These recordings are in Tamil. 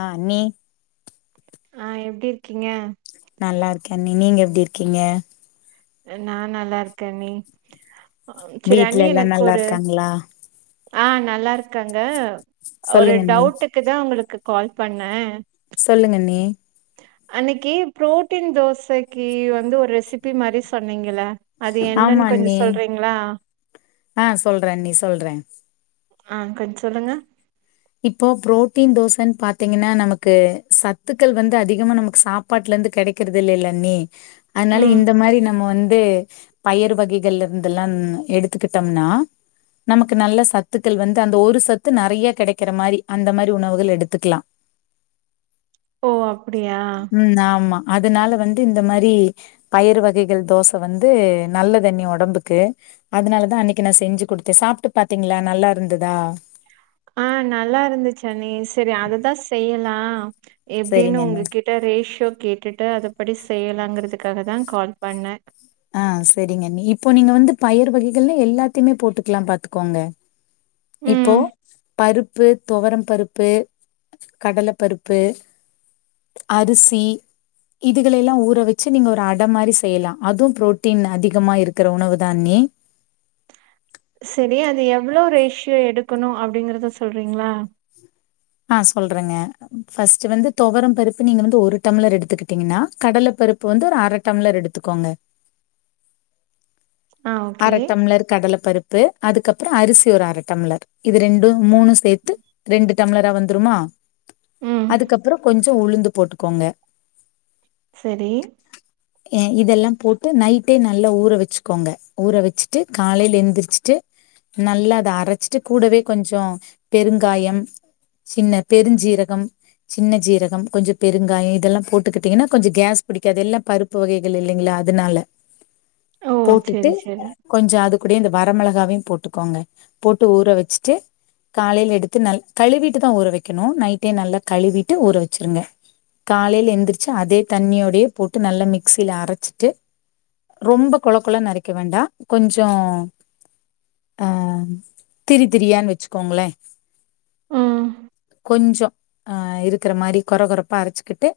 ஆ நீ ஆ எப்டி இருக்கீங்க நல்லா இருக்கேன் அண்ணி நீங்க எப்படி இருக்கீங்க நான் நல்லா இருக்கேன் நீ வீட்டு்ல எல்லாம் நல்லா இருக்காங்களா ஆஹ் நல்லா இருக்காங்க ஒரு சொல்லுங்க அண்ணி டவுட்டுக்கு தான் உங்களுக்கு கால் பண்ணேன் சொல்லுங்க அண்ணி அன்னைக்கு புரோட்டின் தோசைக்கு வந்து ஒரு ரெசிபி மாதிரி சொன்னீங்கள ஆமாஅண்ணி ஆஹ் சொல்றேஅண்ணி சொல்றே ஆஹ் கொஞ்சம் சொல்லுங்க இப்போ புரோட்டீன் தோசைன்னு பாத்தீங்கன்னா நமக்கு சத்துக்கள் வந்து அதிகமா நமக்கு சாப்பாட்டுல இருந்து கிடைக்கிறது இல்லால்ல அண்ணி அதனால ம் இந்த மாதிரி நம்ம வந்து பயர் வகைகள் இருந்துெல்லாம் எடுத்துக்கிட்டோம்னா நமக்கு நல்ல சத்துக்கள் வந்து அந்த ஒரு சத்து நிறைய கிடை கக்கிற மாதிரி அந்த மாதிரி உணவுகள் எடுத்துக்கலாம் ஓ அப்படியா அதனால வந்து இந்த மாதிரி பயர் வகைகள் தோசை வந்து நல்ல தண்ணி உடம்புக்கு அதனாலதான் அன்னைக்கு நான் செஞ்சு கொடுத்தேன் சாப்பிட்டு பாத்தீங்களா நல்லா இருந்ததா ஆஹ் நல்லா இருந்துச்சு அண்ணி சரி அததான் செய்யலாம் ஆஹ் எப்படின்னு செரிங்க அண்ணி உங்ககிட்ட ரேஷோ கேட்டுட்டு அத படி செய்யலாங்கிறதுக்காக தான் கால் பண்ணேன் ஆஹ் சரிங்கண்ணி இப்போ நீங்க வந்து பயர் வகைகள் எல்லாத்தையுமே போட்டுக்கலாம் பாத்துக்கோங்க இப்போ ம் பருப்பு பருப்பு துவரம் பருப்பு கடலைப்பருப்பு அரிசி இதுகள எல்லாம் ஊற வச்சு நீங்க ஒரு அடை மாதிரி செய்யலாம் அதுவும் பு்ரோட்டீன் அதிகமா இருக்கிற உணவு தான் அண்ணி சரி அது எவ்வளவு ரேஷியோ எடுக்கணும் அப்படிங்கறத சொல்றீங்களா ஆஹ் சொல்றேங்க பர்ஸ்ட் வந்து துவரம் பருப்பு நீங்க வந்து ஒரு டம்ளர் எடுத்துக்கிட்டீங்கன்னா கடலை பருப்பு வந்து ஒரு அரை டம்ளர் எடுத்துக்கோங்க ஆ ஓகே அரைடம்ளர் கடலைப்பருப்பு ப்பு அதுக்கப்புறம் அரிசி ஒரு அரை டம்ளர் இது ரெண்டும் மூணு சேர்த்து ரெண்டு டம்ளரா வந்துருமா ம் அதுக்கப்புறம் கொஞ்சம் ஞ்சம்உளுந்து போட்டுக்கோங்க சரி இதெல்லாம் போட்டு நைட்டே நல்லா ஊற வச்சுக்கோங்க ஊற வச்சுட்டு காலையில எழுந்திரிச்சுட்டு நல்லா அதை அரைச்சிட்டு கூடவே கொஞ்சம் பெருங்காயம் சின்ன பெருஞ்சீரகம் சின்ன ஜீரகம் கொஞ்சம் பெருங்காயம் இதெல்லாம் போட்டுக்கிட்டீங்கன்னா கொஞ்சம் கேஸ் பிடிக்கது எல்லாம் பருப்பு வகைகள் இல்லைங்களா அதனால ஓ போட்டுட்டு செரி செரி கொஞ்சம் அது கூடிய இந்த வரமிளகாவையும் போட்டுக்கோங்க போட்டு ஊற வச்சுட்டு காலையையில் எடுத்து ந கழுவிட்டுதான் ஊற வைக்கணும் நைட்டே நல்லா கழுவிட்டு ஊற வச்சிருங்க காலையையில் எழுந்திரிச்சு அதே தண்ணியோடே போட்டு நல்ல மிக்சியில அரைச்சிட்டு ரொம்ப குழ குழ நரைக்க வேண்டாம் கொஞ்சம் அஹ் திரி திரியான்னு வச்சுக்கோங்களே ம் கொஞ்சம் ஆஹ் இருக்கிற மாதிரி குறை குறைப்பா அரைச்சுக்கிட்டு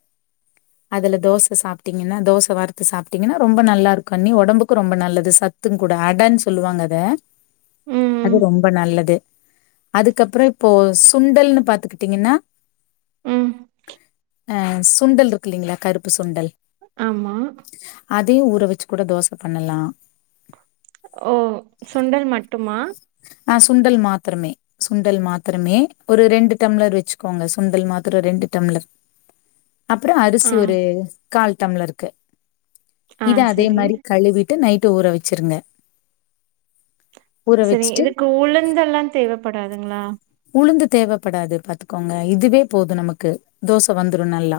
அதுல தோசை சாப்பிட்டீங்கன்னா தோசை வார்த்து சாப்பிட்டீங்கன்னா ரொம்ப நல்லா இருக்கும் அண்ணி உடம்புக்கு ரொம்ப நல்லது ச அத்து கூட அடான்னு சொல்லுவாங்கத ம் அது ரொம்ப நல்லது அதுக்கப்புறம் இப்போ சுண்டல்னு பாத்துக்கிட்டீங்கன்னா ம் அஹ சுண்டல் இருக்கு இல்லைங்களா கருப்பு சுண்டல் ஆமா அதே ஊற வச்சு கூட தோசை பண்ணலாம் ஓ சுண்டல் மட்டுமா அஹ சுண்டல் மாத்ரமே சுண்டல் மாத்ரமே ஒரு ரெண்டு டம்ளர் வச்சுக்கோங்க சுண்டல் மாத்ரம் ரெண்டு டம்ளர் அப்புறம் ஆ அரிசி ஒரு கால் டம்ளருக்கு ஆ இத அதே செரி மாரி கழுவிட்டு நைட் டு ஊற வச்சிருங்க ஊர வச் செரி இதுக்கு உளுந்தெல்லாம் தேவைப்படாதுங்களா கொங்க இதுவே போதும் நமக்கு தோச வந்துரும் நல்லா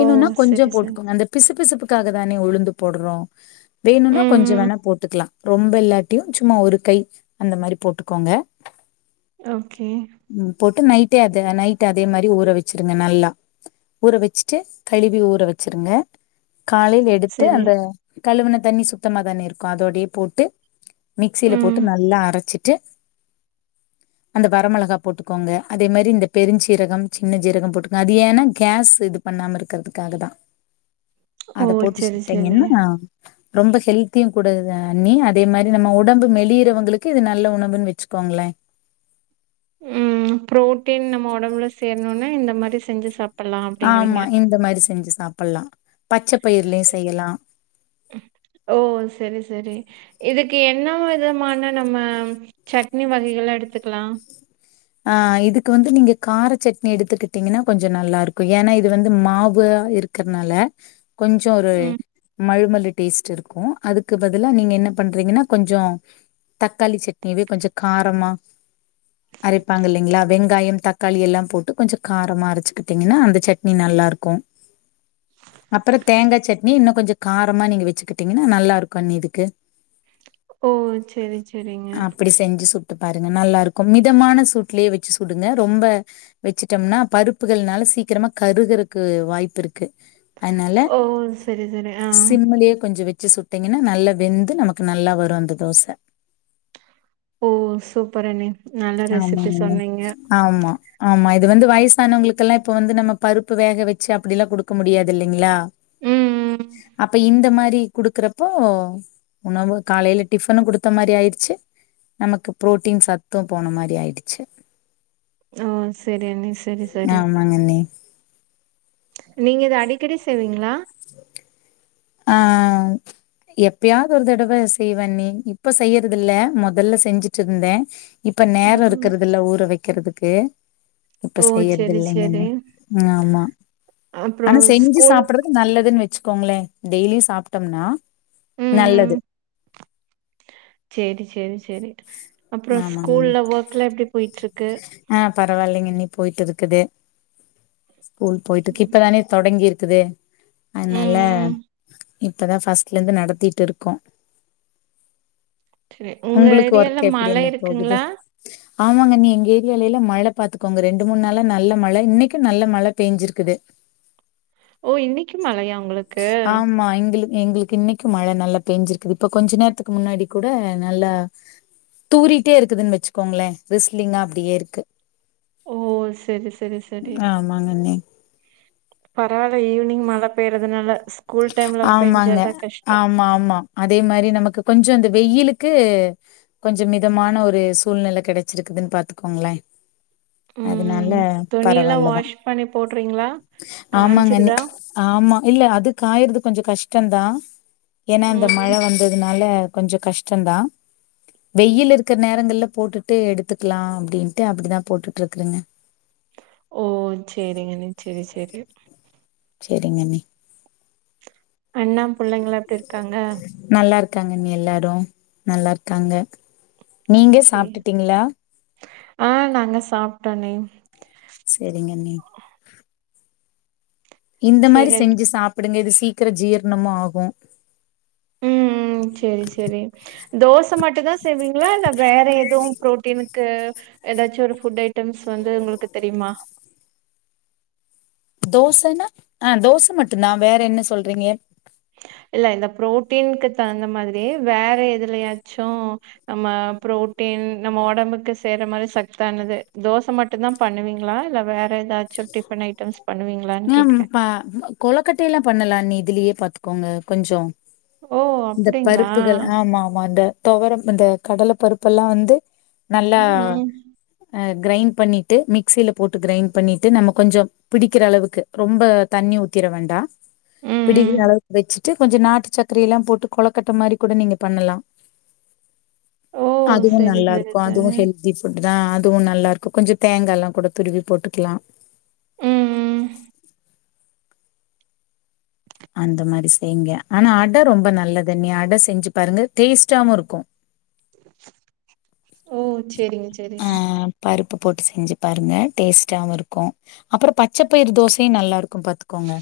ஓ செரி கொஞ்சம் செரி போட்டுக்கங்க அந்த பிசு பிசுப்புக்காக தா உழுந்து போடுறோம் வேணும்னா கொஞ்ச ம் வேணா போட்டுக்கலாம் ரொம்ப இல்லாட்டியும் சும்மா ஒரு கை அந்த மாரி போட்டுக்கோங்க ஓகே உம் போட்டு நைட் டே அத நைட் அதே மாரி ஊற வச்சிருங்க நல்லா ஊற வச்சுட்டு கழுவி ஊற வச்சிருங்க காலையில் எடுத்து செரி அந்த கழுவன தண்ணி சுத்தமா தானே இருக்கும் அதோடயே போட்டு மிக்சில ம் போட்டு நல்லா அரைச்சிட்டு அந்த வரமொளகா போட்டுக்கோங்க அதே மாரி இந்த பெருஞ்சீரகம் சின்ன சீரகம் போட்டுக்கோங்க அது ஏன்னா கேஸ் இது பண்ணாம இருக்கிறதுக்காக தான் ஓ அத போட்டு செரி செரி சுட்டீங்கன்னா ரொம்ப ஹெல்தியும் கூட இது அண்ணி அதே மாரி நம்ம உடம்பு மெளியறவங்களுக்கு இது நல்ல உணவுன்னு வச்சுக்கோங்களேன் உஹம் புரோட்டீன் நம்ம உடம்புல சேரணும்னா இந்த மாரி செஞ்சு சாப் ஆமா இந்த மாரி செஞ்சு சாப் ப்பல்லாம் பச்ச பயிர்லயும் செய்யலா ஓ! சரி, சரி. இதுக்கு என்ன விதமான நம்ம சட்னி வகைகள எடுத்துக்கலா ஆ இதுக்கு வந்து நீங்க கார சட்னி எடுத்துக்கிட்டீங்கன்னா கொஞ்ச நல்லா இருக்கு ஏன்னா இது வந்து மாவு இருக்கிறதுனால கொஞ்ச ஒரு ம். மழுமல்லு டேஸ்ட் வெச்சிருக்கோ அதுக்கு பதிலா நீங்க என்ன பண்றீங்கன்னா கொஞ்ச தக்காளி சட்னியவே கொஞ்ச காரமா அரைப்பாங்க இல்லைங்களா வெங்காயம் தக்காளி எல்லாம் போட்டு கொஞ்சம் காரமா அரைச்சுக்கிட்டீங்கன்னா அந்த சட்னி நல்லா இருக்கும் அப்புறம் தேங்கா சட்னி இன்னும் கொஞ்சம் காரமா நீங்க வச்சுக்கிட்டீங்கன்னா நல்லா இருக்கும் அண்ணி இதுக்கு ஓ சேரி சேரிங்க ட்டு பாருங்க நல்லா இருக்கு மித் மிதமான சூட்லயே வச்சு சுடுங்க ரொம்ப வச்சுட்டோம்னா பருப்புகள்னால சீக்கிரமா கருகறக்கு வாய்ப்பு இருக்கு அதனால ஓ! சரி, சரி. ஆ. சிம்முலே கொஞ்ச வச் வச்சு சுட்டீங்கன்னா நல்ல வெந்து நமக்கு நல்லா வரும் அந்த தோசை ஓ சூப்பர் அண்ணி நல்ல ரெசிபி ஆமாங் அண்ணி சொன்னீங்க. ஆமா ஆமா இது வந்து வயஸ் வங்களுககெல்லா இப்ப வந்து நம்ம பருப்பு வேக வச்சு அப்ப எல்லா கொடுக்க முடியாது இல்லங்களா ம், ம். அப்ப இந்த மாரி குடுக்கறப்போ உணவு காலயில டிஃபனு குடுத்த மாரி ஆயிச்சு நமக்கு புரோட்டீன் ச த்தும் போன மாரி ஆயிடுச்சு ஓ சேரி அண்ணி சேரி சேரி ஆமாங்கண்ணே நீங்க இத அடிகடி செய்வீங்களா ஆ எப்பயாவது ஒரு தடவ செய்வே அண்ணி இப்ப செய்யறதுல முதல்ல செஞ்சுட்டு இருந்தே இப்ப நேரோ ம். இருக்கறது இல்ல ஊற வைக்கிறதுக்கு இப்ப ஓ! செய்யறது சரி, சரி. இல்லங்கண்ணி ஆமா ஆனா அப்புறம் செஞ்சு ஸ்கூல் சாப்டுறது நல்லதுனனு வச் வச்சுக்கோங்களே டெய்லி சாப்ட்டோனா நல்லது சேரி சேரி சேரி அப்புறம் ஆமாங்க அண்ணி ஸ்கூல்ல ஒர்க் எல்லா எப்டி போயிட்டுருக்கு பரவாயிலங்கண்ணி போயிட்டு இருக்குது ஸ்கூல் போயிருக்கு ம். இப்ப தானே தொடங்கிருக் கிது அதனால ம், ம். இப்பதா ஃபஸ்ட்ல இருந்து நடத்திட்டுருக்கோ சேரி உங்க ஏரியால ஓர்க்க எப்படி மலை அண்ணி போகுது இருக்குங்களா? ஆமாங்க அண்ணி எங்க ஏரியாலயில மழ பாத்துக்கோங்க ரெண்டு மூணு நாளா நல்ல மழ இன்னைக்கு நல்ல மழ பேஞ்சிருக்குது ஓ இன்னைக்கு மலயா உங்களுக்கு ஆமா எங்களுக்கு எங்களுக்கு இன்னைக்கு மழ நல்லா பெஞ்சிருக்குது இப்ப கொஞ்ச நேரத்துக்கு முன்னாடி கூட நல்லா தூறிட்டே இருக்குதுன்னு வச்சுக்கோங்களே ரிஸ்லிங்கா அப்டியே இருக்கு ஓ செரிசெரிசெரி ஆமாங்க அண்ணே பரவாயிலல ஈவினிங் மழ பெயறதுனால ஆமாங்க ஆமா ஆமா அதே மாரி நமக்கு கொஞ்ச அந்த வெயிலுக்கு கொஞ்ச மிதமான ஒரு சூழ்நிலை கிடைச்சிருக்குதுன்னு பாத்துக்கோங்களே ம் அதனால துணியெல்லாம் பரவாயில்லதா வாஷ் பண்ணி போடுறீங்களா ஆமாங்கண்ணி காஞ்சிருதா ஆமா இல்ல அதுக்கு காயறது கொஞ்ச கஷ்டம்தா ஏன்னா இந்த மழ ம் வந்ததுனால கொஞ்ச கஷ்டதா வெயிலிருக்கிற நேரங்கள்ல போட்டுட்டு எடுத்துக்கலா அப்டின்ட்டு அப்படிதா போட்டுட்டுருக்குறங்க ஓ செரிங்கன செரி செரி செரிங்கண்ணி அண்ணா பிள்ளைங்க எப்படி இருக்காங்க நல்லா இருக்காங்க நீ எல்லாரும் நல்லா இருக்காங்க நீங்க சாப்பிட்டுட்டீங்களா ஆஹ் நாங்க சாப்பிட்டோனே சேரிங்கண்ணி இந்த மாதிரி சரி செஞ்சு சாப்பிடுங்க இது சீக்கிர ஜீர்ணமும் ஆகும் உம் உம் சேரி சேரி தோசை மட்டும் தான் செய்வீங்களா இல்ல வேற ஏதவும் புரோட்டீனுக்கு ஏதாச்சும் ஒரு ஃபுட் ஐட்டம்ஸ் வந்து உங்களுக்கு தெரியுமா தோசைன்னா ஆஹ் தோசை மட்டும் தான் வேற என்ன சொல்றீங்க இல்ல இந்த புரோட்டீனுகு தகுந்த மாதிரி வேற எதுலயாச்சும் நம்ம புரோட்டீன் நம்ம உடம்புக்கு சேற மாதிரி சத்தானது தோசை மட்டும்தான் பண்ணுவீங்களா இல்ல வேற ஏதாச்சும் டிஃபன் ஐட்டம்ஸ் பண்ணுவீங்களான்னு ஆஹம் கேக்குறே ப கொலக்கட்டைய எல்லாம் பண்ணலாம் நீதி இதுலயே பார்த்துக்கோங்க கொஞ்சம் ஓ இந்த அப்டிங்களா பருப்புகள் ஆமா ஆமா இந்த துவரம் இந்த கடலை பருப்பெல்லாம் வந்து நல்லா ம் ம் கிரைண்ட் பண்ணிட்டு மிக்ஸ்சில போட்டு கிரைண்ட் பண்ணிட்டு நம்ம கொஞ்சம் பிடிக்கிற அளவுக்கு ரொம்ப தண்ணி ஊத்திர வேண்டாம் ம் ம் பிடிக்கிற அளவுக்கு வச்சு கொஞ்சம் நாட்டு சக்கரைய எல்லாம் போட்டு கொலக்கட்ட மாதிரி கூட நீங்க பண்ணலாம் ஓ அதுவும் செரி நல்லா செரி இருக்கும் செரி அதுவும் ஹெல்தி ஃபுட் தா அதுவு நல்லா இருக்கு கொஞ்சோ தேங்காய்ல்லா கூட துருவி போட்டுக்கலா ம் ம் அந்த மாரி செய்யங்க ஆனா அடை ரொம்ப நல்லத நீ அட செஞ்சி பாருங்க டேஸ்ட்டாவு இருக்கு [inaudible] ஓ சேரிங்க சேரி ஆ பருப்பு போட்டு செஞ்சி பாருங்க டேஸ்டாவு இருக்கு அப்புறோ பச்சைப்பயிர் தோசையு நல்லா இருக்கு பாத்துக்கோங்க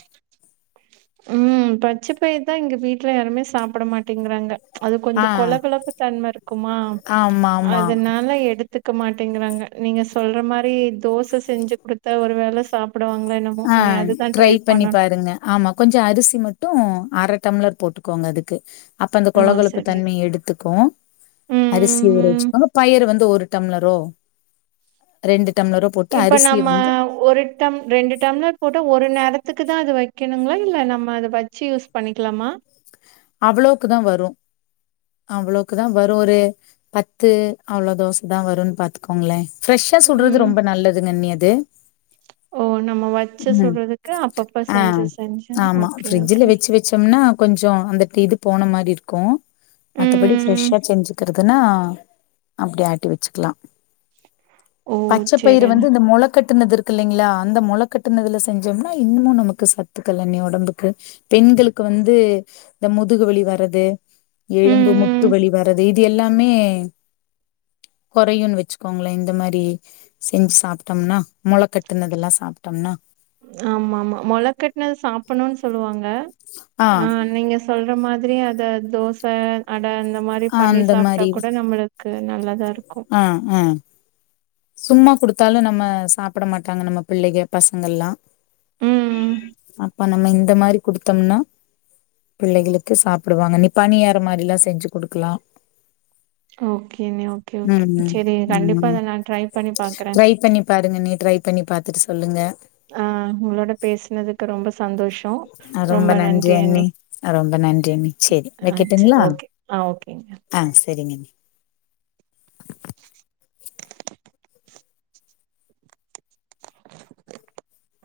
ம் பச்சை பயிர்தா இங்க வீட்டுல யாருமே சாப்பிட மாட்டேங்கிறாங்க அது ஆ கொஞ்சோ கொலகொலப்புதன்ம இருக்குமா ஆமா ஆமா அதனால எடுத் கத்துக்க மாட்டேங்கறாங்க நீங்க சொல்ற மாரி தோச செஞ்சி குடுத்த ஒரு வேல சாப் ஆ ட்ரை பண்ணி பாருங்க ஆமா கொஞ்சோ அரிசி டி மட்டு அர டம்ளர் போட்டுக்கோங்க அதுக்கு அப்ப அந்த ஆ கொலகொலப்பு சரி தன்மையைஎடுத்துக்கு அரிசி ஊற ம் வச்சுக்கோங்க பயர வந்து ஒரு டம்லரோ இப்ப நம்ம வந்து ஒரு ட்டம் ரெண் டம்லர் போட்ட ஒரு நேரத்துக்கு தா அது வைக்கணுங்களா இல்ல நம்ம அத வச்சி யூஸ் பண்ணிக்கலாமா அவ்ளோவுக்குதா வரு அவ்ளோவுக்குதா வரு ஒரு பத்து அவ்ளோ தோசதா வருன்னு பாத்துக்கோங்களே ஃப்ரெஷ்ஷா சுடறது ம் ரொம்ப நல்லது கண்ணிது ஓ நம்ம வச்சு ம் சுட்றதுக்கு அப்பப்ப ஆ செஞ்சு செஞ்சு ஆமா ஓகே ஃபரிட்ஜல ஓகே வச்சி வச்சோம்னா கொஞ்சோ அந்த கிது போன மாரி இருக்கு மத்தபடி ம் ஃரெஷ்ஷா செஞ்சுக்கிறதுன்னா அப்பிடி ஆட்டி வச்சிக்கலா ஓ பச்ச பயரு சேரிண்ண வந்து இந்த முல கட்டுனதுற்க் க்ல்லைங்களா அந்த முல கட்டுனதுல செஞ்சோம்னா இன்னமு நமக்கு சத்து கல்யாண்ணிய ஒடம்புக்கு பெண்களுக்கு வந்து இந்த முதுகுவலி வரது எழும்பு ம் முட்டு ம் வலி வரது இது எல்லாமே குறையுன்னு வச்சுக்கோங்களே இந்த மாரி செஞ்சி சாப்ட்டம்ன்னா மொல கட்டுனதெல்லா சாப்டம்ன்னா ஆமா ஆமா மொலக்கட்டுனது சாப்புணுன்னு சொல்லுவாங்க ஆ நீங்க சொல்ற மாரி அதரி அத தோச அ ட அந்தந்த மாரி ஆ பண்ணி அந்த சாப்ட்டா மாரி கூட நம்மள க்கு நல்லதார் ஆ ஆ சும்மா குடுத்தாலு நம்ம சாப்ட மாட்டாங்க நம்ம பிள்ளைக பசங்கல்லா ம் அப்ப நம்ம இந்த மாரி குடுத்தோம்னா பிள்ளைகளுக்கு சாப்டுவாங்க நீ பணியாற மாரில்லா செஞ்சு குடுக்கலா ஓகே ஒகே உம் உம் பண்ணி பாக்குறே ட்ரை பண்ணி பாருங்க நீ ட்ரை பண்ணி பாத்துட்டு சொல்லுங்க ஆ உங்களோட பேசுனதுக்கு ரொம்ப சந்தோஷோ அ ரொம்ப நன்றி அண்ணி அ ரொம்ப நன்றி அண்ணி சேரி அ சரி வைக்கட்டுங்களா ஒகே அ ஓகேங்க ஆ சேரிங்க அண்ணி [inaudible] [inaudible]